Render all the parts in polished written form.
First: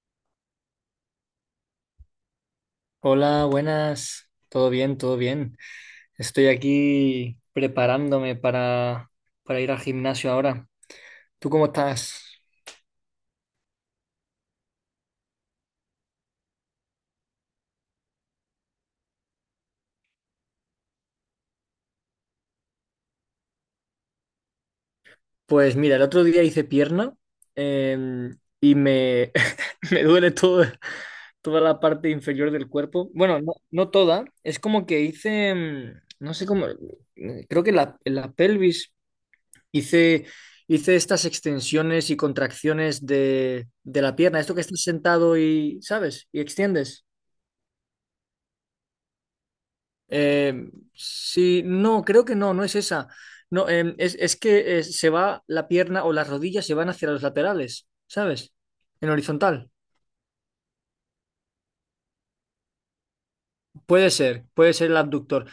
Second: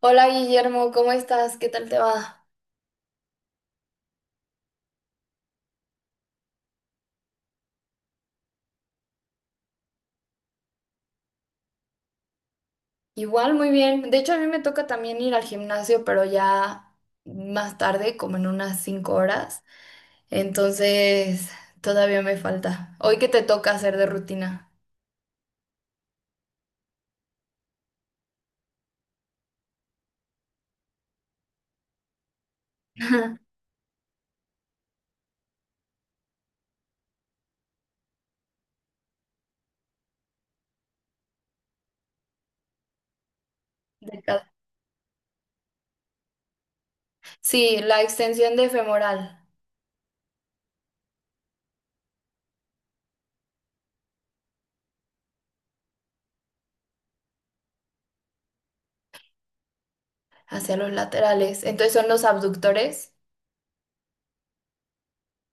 Hola Guillermo, ¿cómo estás? ¿Qué tal te va? Hola, buenas. Todo bien, todo bien. Estoy aquí preparándome para ir al gimnasio ahora. ¿Tú cómo estás? Igual, muy bien. De hecho, a mí me toca también ir al gimnasio, pero ya más tarde, como en unas 5 horas. Entonces, todavía me falta. ¿Hoy qué te toca hacer de rutina? Pues mira, el otro día hice pierna y me duele todo, toda la parte inferior del cuerpo. Bueno, no, no toda. Es como que hice, no sé cómo, creo que en la pelvis hice, hice estas extensiones y contracciones de la De pierna. cada- Esto que estás sentado y, ¿sabes? Y extiendes. Sí, la extensión de femoral Sí, no, creo que no, no es esa. No, es que se va la pierna o las rodillas se van hacia los laterales, ¿sabes? En horizontal. hacia los laterales. Entonces, son los abductores. Puede ser el abductor.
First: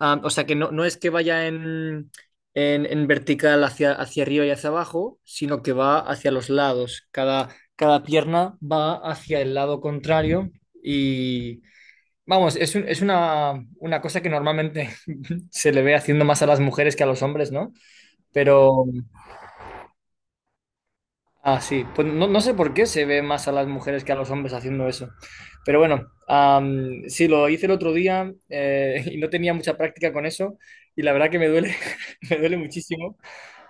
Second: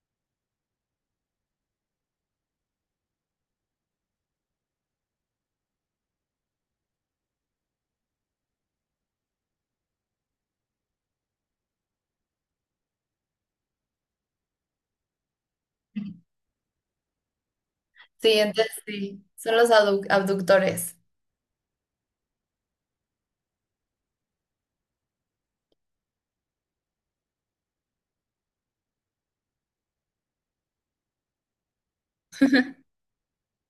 Ah, o sea que no, no es que vaya en vertical hacia arriba y hacia abajo, sino que va hacia los lados. Cada pierna va hacia el lado contrario y... Vamos, es una cosa que normalmente se le ve haciendo más a las mujeres que a los hombres, ¿no? Sí, entonces Pero, sí, son los abductores. Sí, pues no, no sé por qué se ve más a las mujeres que a los hombres haciendo eso. Pero bueno, sí, lo hice el otro día y no tenía mucha práctica con eso y la verdad que me duele, me duele muchísimo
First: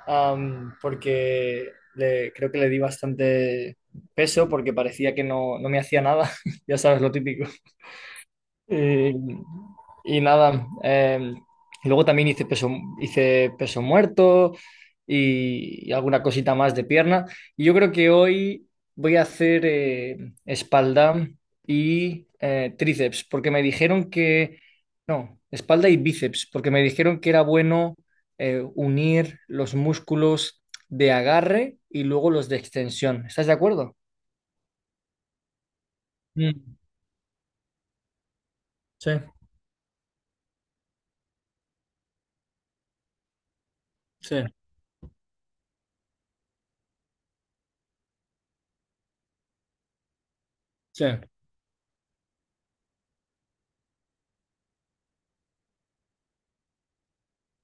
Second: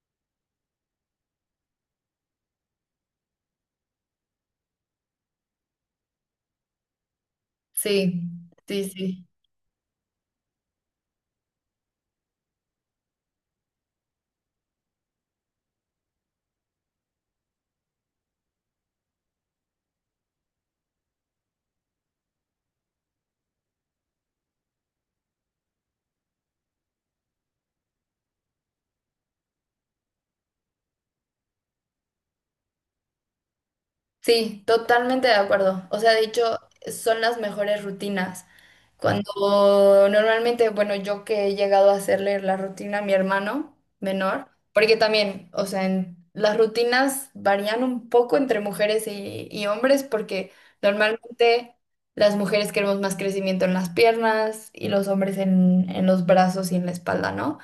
porque creo que le di bastante peso porque parecía que no, no me hacía nada, ya sabes, lo típico. Sí, sí, Eh, sí. y nada, y luego también hice peso muerto y alguna cosita más de pierna. Y yo creo que hoy voy a hacer espalda y tríceps, porque me dijeron que, no, espalda y bíceps, porque me dijeron que era bueno unir los músculos de agarre y luego los de extensión. ¿Estás de acuerdo? Sí, totalmente de acuerdo. O sea, de hecho, Mm, son las mejores rutinas. sí, Cuando normalmente, bueno, yo que he llegado a hacerle la rutina a mi hermano sí, menor, porque también, o sea, las rutinas varían un poco entre mujeres y hombres, porque sí. normalmente las mujeres queremos más crecimiento en las piernas y los hombres en los brazos y en la espalda, ¿no?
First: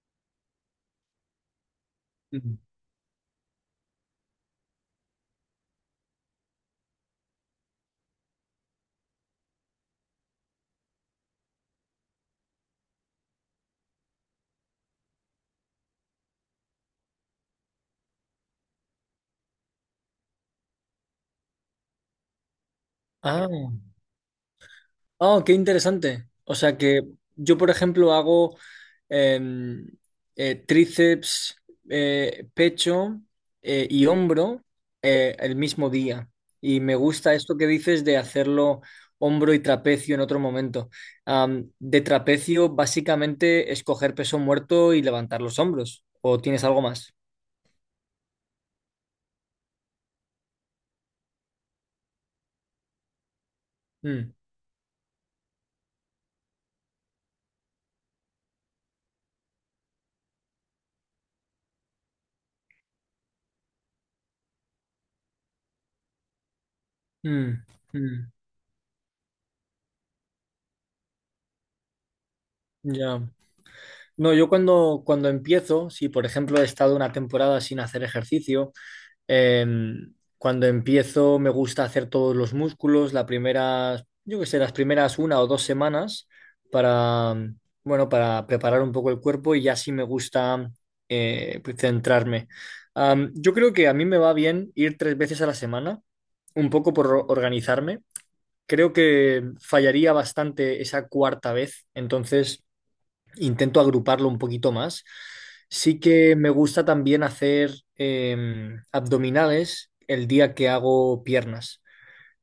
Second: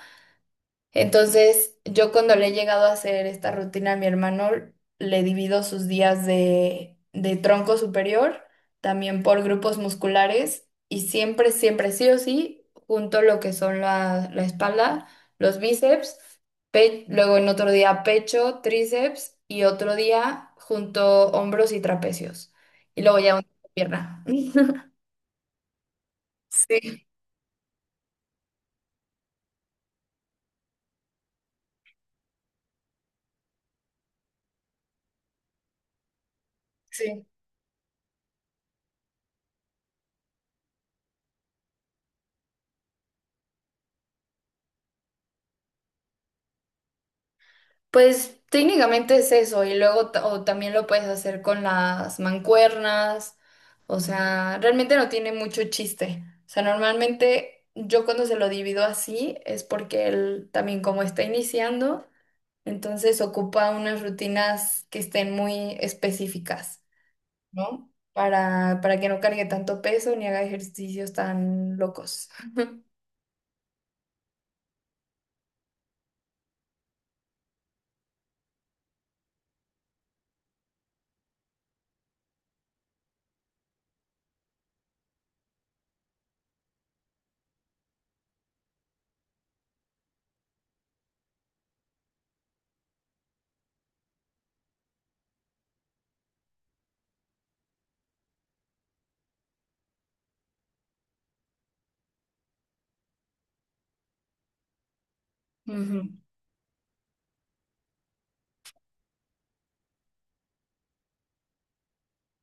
Entonces, yo cuando le he Mm. llegado a hacer esta rutina a mi hermano, le divido sus días de tronco superior, también por grupos musculares, y siempre, siempre, sí o sí, junto lo que son la espalda, los bíceps, luego en otro día pecho, tríceps, y otro día junto hombros y trapecios. Y luego ya una Ah. pierna. Oh, qué interesante. O sea que Sí, yo, por ejemplo, hago em, tríceps, pecho y hombro el mismo día. Y me sí. gusta esto que dices de hacerlo hombro y trapecio en otro momento. De trapecio, básicamente, escoger peso muerto y levantar los hombros. ¿O tienes algo más? Pues técnicamente es eso, y luego o también lo puedes hacer con las mancuernas, o Mm, sea, realmente no tiene mucho chiste. O sea, normalmente yo cuando se lo divido así es porque él también como está iniciando, entonces ocupa unas rutinas que estén muy específicas, mm, ¿no? mm, Para que no cargue tanto peso ni haga ejercicios tan locos. ya. No, yo cuando empiezo, si por ejemplo he estado una temporada sin hacer ejercicio. Cuando empiezo me gusta hacer todos los músculos, las primeras, yo qué sé, las primeras una o dos semanas para, mm, bueno, para preparar un poco el cuerpo, y ya sí me gusta pues, centrarme. Yo creo que a mí me va bien ir tres veces a la semana, un poco por organizarme. Creo que fallaría bastante esa cuarta vez, entonces intento agruparlo un poquito más. Sí Ujú. que me gusta también hacer abdominales el día que hago piernas.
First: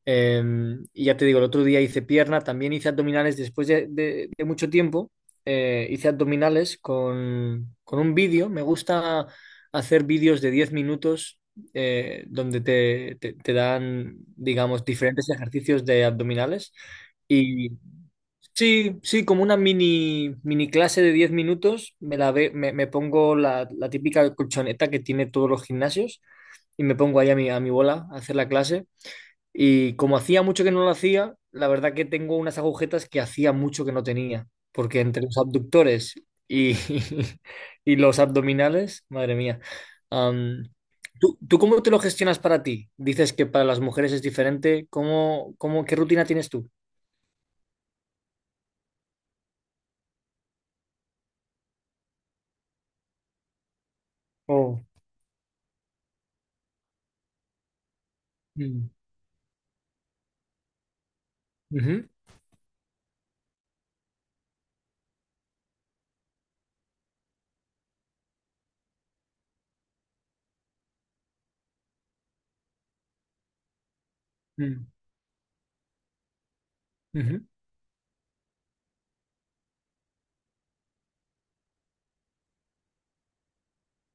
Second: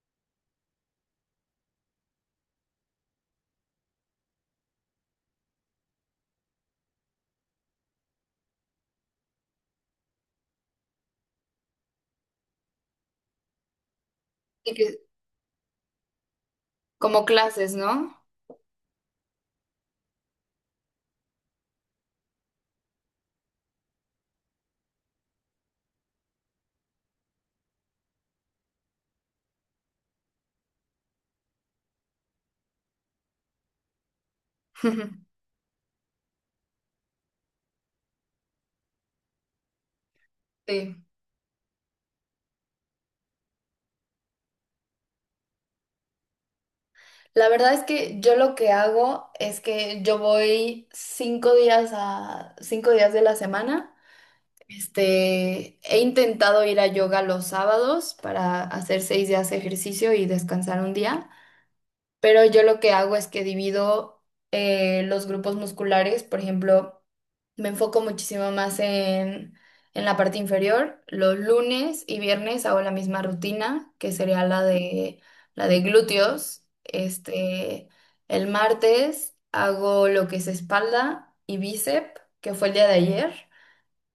Y ya te digo, el otro día hice pierna, también hice abdominales después de mucho tiempo. Hice abdominales con un vídeo. Me gusta hacer vídeos de 10 minutos donde te dan, Y digamos, que- diferentes ejercicios de abdominales. Como clases, ¿no? Sí, sí, como una mini clase de 10 minutos, me pongo la típica colchoneta que tiene todos los gimnasios y me pongo ahí a mi bola a hacer la clase. Y como hacía mucho que no lo hacía, la verdad que tengo unas agujetas que hacía mucho que no tenía, porque entre los abductores y, y los abdominales, madre mía. Am, Sí. ¿tú cómo te lo gestionas para ti? Dices que para las mujeres es diferente. ¿Qué rutina tienes tú? La verdad es que yo lo que hago es que yo voy 5 días a 5 días de la semana. Oh. Este, he intentado ir a yoga los sábados para Mm, hacer 6 días de ejercicio y descansar un día. ujú, Pero yo lo que hago es que divido los grupos musculares, por ejemplo, me enfoco muchísimo más en la parte inferior. Los lunes y viernes hago la misma rutina, que sería la mm. de, la de glúteos. Ujú, Este, el martes hago lo que es espalda y bíceps, que fue el día de ayer.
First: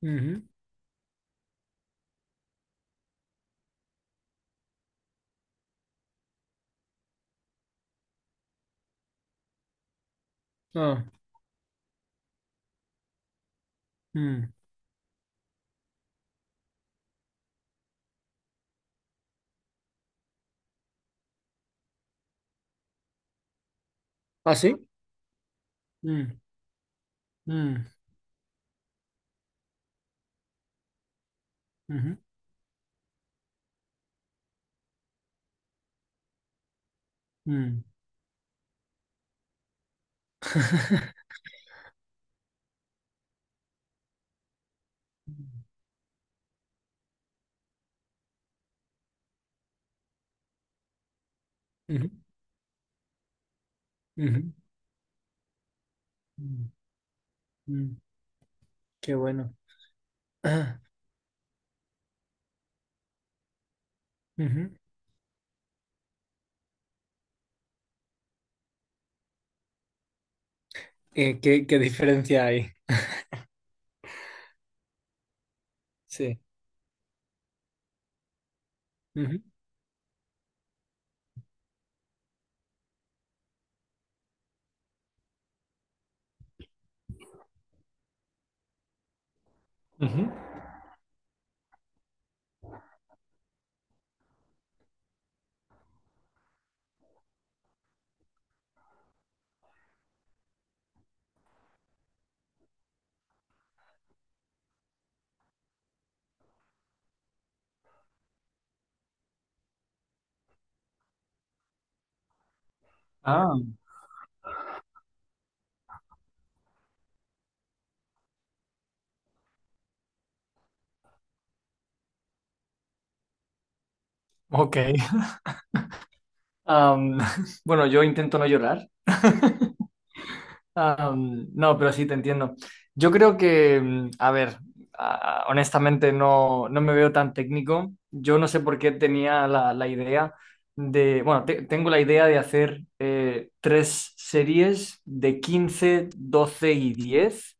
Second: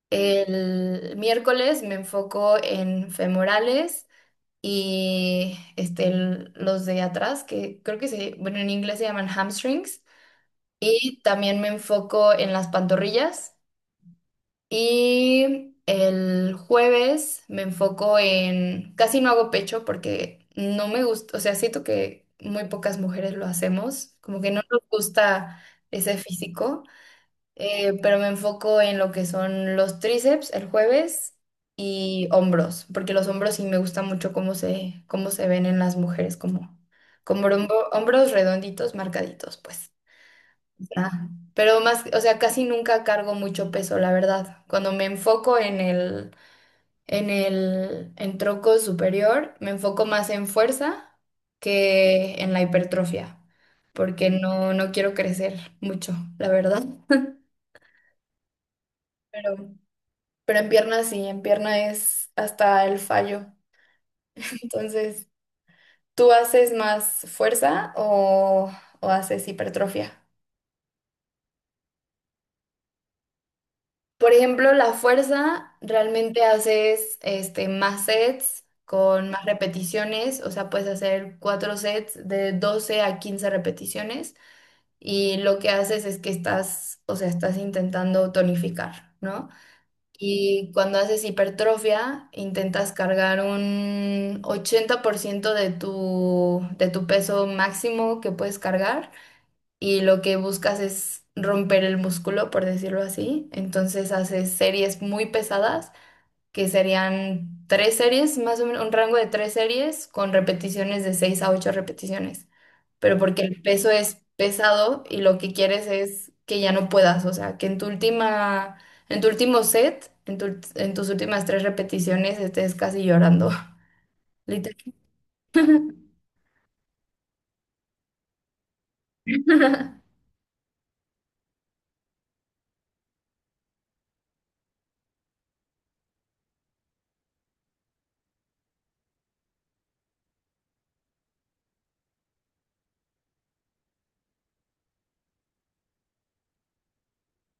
ujú. El miércoles me enfoco en femorales y este, los de atrás, que creo que se, bueno, en inglés se llaman hamstrings, Ah, y también me enfoco en las pantorrillas, mm. y el jueves me enfoco en, casi no hago pecho porque no me gusta, o sea, siento que muy pocas mujeres lo hacemos, como que ¿Ah, no sí? nos gusta ese Mm, físico mm, pero me enfoco en lo que son los tríceps el jueves ujú, y hombros, porque los hombros sí me gusta mucho cómo se ven en las mujeres, como, como mm. Hombros redonditos, marcaditos, pues. Ajá. Pero más, o sea, casi nunca cargo mucho peso, la verdad. Cuando me enfoco en tronco superior, me enfoco más en fuerza Ujú, que en la hipertrofia, porque ujú, no quiero crecer mucho, la mm, verdad. mm. Qué Pero bueno. Pero en Ah, pierna sí, en pierna es hasta el fallo. ujú. Entonces, ¿tú haces más fuerza o haces hipertrofia? ¿Qué diferencia hay? Por ejemplo, la fuerza Sí. realmente haces este, más sets con Ujú, más repeticiones, o sea, puedes hacer cuatro sets de 12 a 15 repeticiones y lo que haces es que estás, o sea, estás intentando tonificar, ¿no? ujú. Y cuando haces hipertrofia, intentas cargar un 80% de tu peso máximo que puedes cargar y lo que buscas es romper el músculo, por decirlo así. Entonces haces series muy pesadas, que serían tres series, más o menos un rango de tres series con repeticiones de 6 a 8 repeticiones pero porque Ah, el peso es pesado y lo que quieres es que ya no puedas, o sea, que en tu último set, en tus últimas tres repeticiones estés casi llorando, ok. literal. Am, bueno, yo intento no llorar. Ah, no, pero sí te entiendo. Yo creo que, a ver, honestamente no, no me veo tan técnico. Yo no sé por qué tenía la idea bueno, tengo la idea de hacer tres series de 15 12 y 10.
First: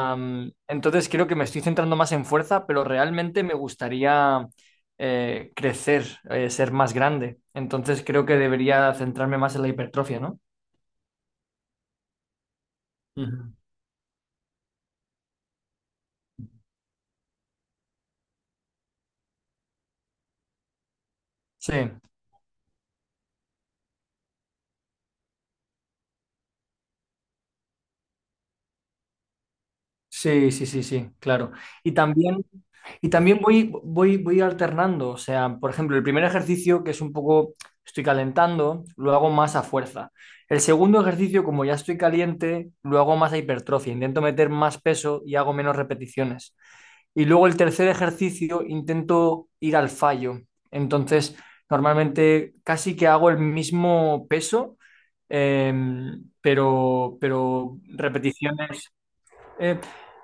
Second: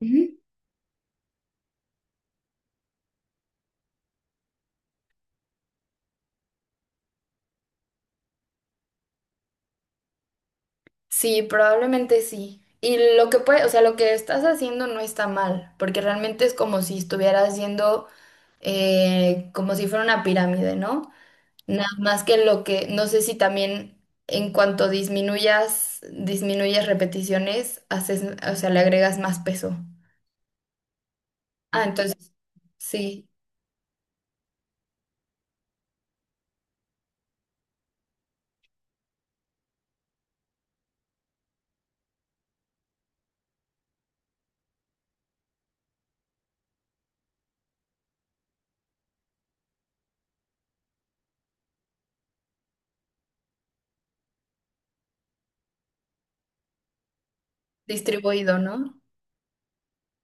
Ujú. Entonces creo que me estoy centrando más en fuerza, pero realmente me gustaría crecer, ser más grande. Entonces creo que debería centrarme más en la hipertrofia, ¿no? Sí, probablemente sí. Y lo que Ujú. puede, o sea, lo que estás haciendo no está mal, porque realmente es como si estuvieras yendo como si fuera una pirámide, ¿no? Sí. Nada más que lo que, no sé si también en cuanto disminuyas, disminuyes repeticiones, haces, o sea, le agregas más peso. Sí, sí, sí, sí, claro. Ah, Y entonces, también, y sí, también voy alternando. O sea, por ejemplo, el primer ejercicio, que es un poco, estoy calentando, lo hago más a fuerza. El segundo ejercicio, como ya estoy caliente, lo hago más a hipertrofia. Intento meter más peso y hago menos repeticiones. Y luego el tercer ejercicio, intento ir al fallo. Entonces, normalmente casi que hago el mismo peso, pero distribuido, repeticiones. ¿no? Eh,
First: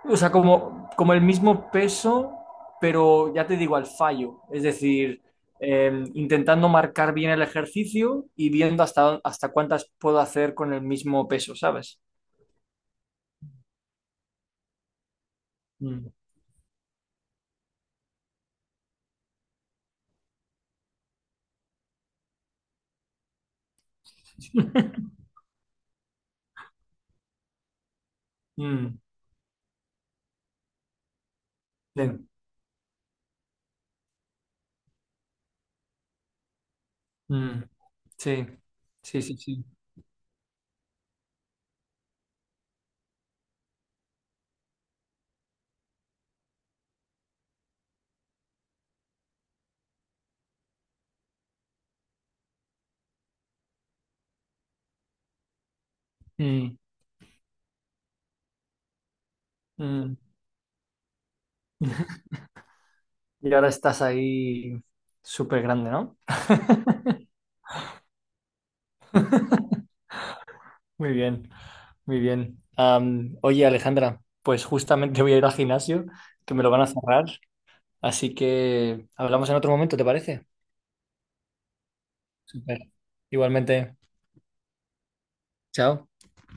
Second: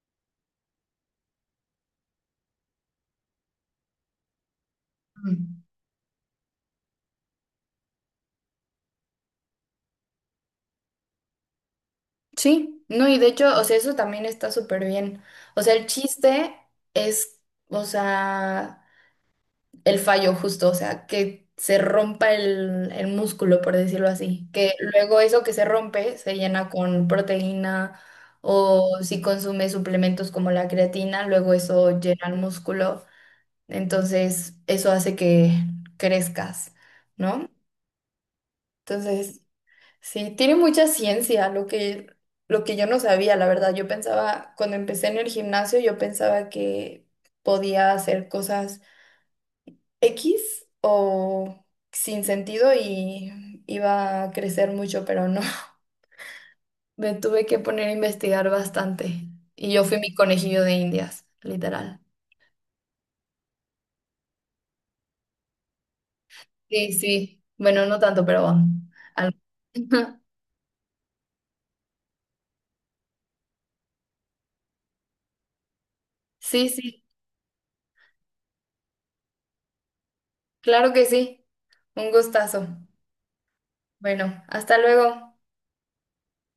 o sea, como el mismo peso, pero ya te digo, al fallo. Es decir, Mm. Intentando marcar bien el ejercicio y viendo hasta cuántas puedo hacer con el mismo peso, ¿sabes? Sí, no, y de hecho, o sea, eso también está súper bien. O sea, el Mm, chiste es, o sea, el fallo justo, o sea, que se rompa el músculo, por decirlo así, que luego eso que se rompe se llena con proteína o mm, si consume suplementos como la creatina, luego eso bien, llena el músculo, entonces eso hace que crezcas, ¿no? mm, sí, sí, sí, Entonces, sí. sí, tiene mucha ciencia lo que yo no sabía, la verdad, yo pensaba, cuando empecé en el gimnasio, yo pensaba que podía hacer cosas X o sin sentido y iba a crecer mucho, pero no. Mm, Me tuve que poner a investigar bastante y yo fui mi mm. conejillo de Indias, literal. Y ahora estás ahí súper grande, ¿no? Sí, sí. Bueno, no tanto, pero algo. Muy bien, muy bien. Oye, Alejandra, pues justamente voy a ir al gimnasio, que me Sí, lo van a sí, cerrar. Así que hablamos en otro momento, ¿te parece? claro que sí. Un gustazo. Súper. Igualmente, Bueno, hasta luego. chao.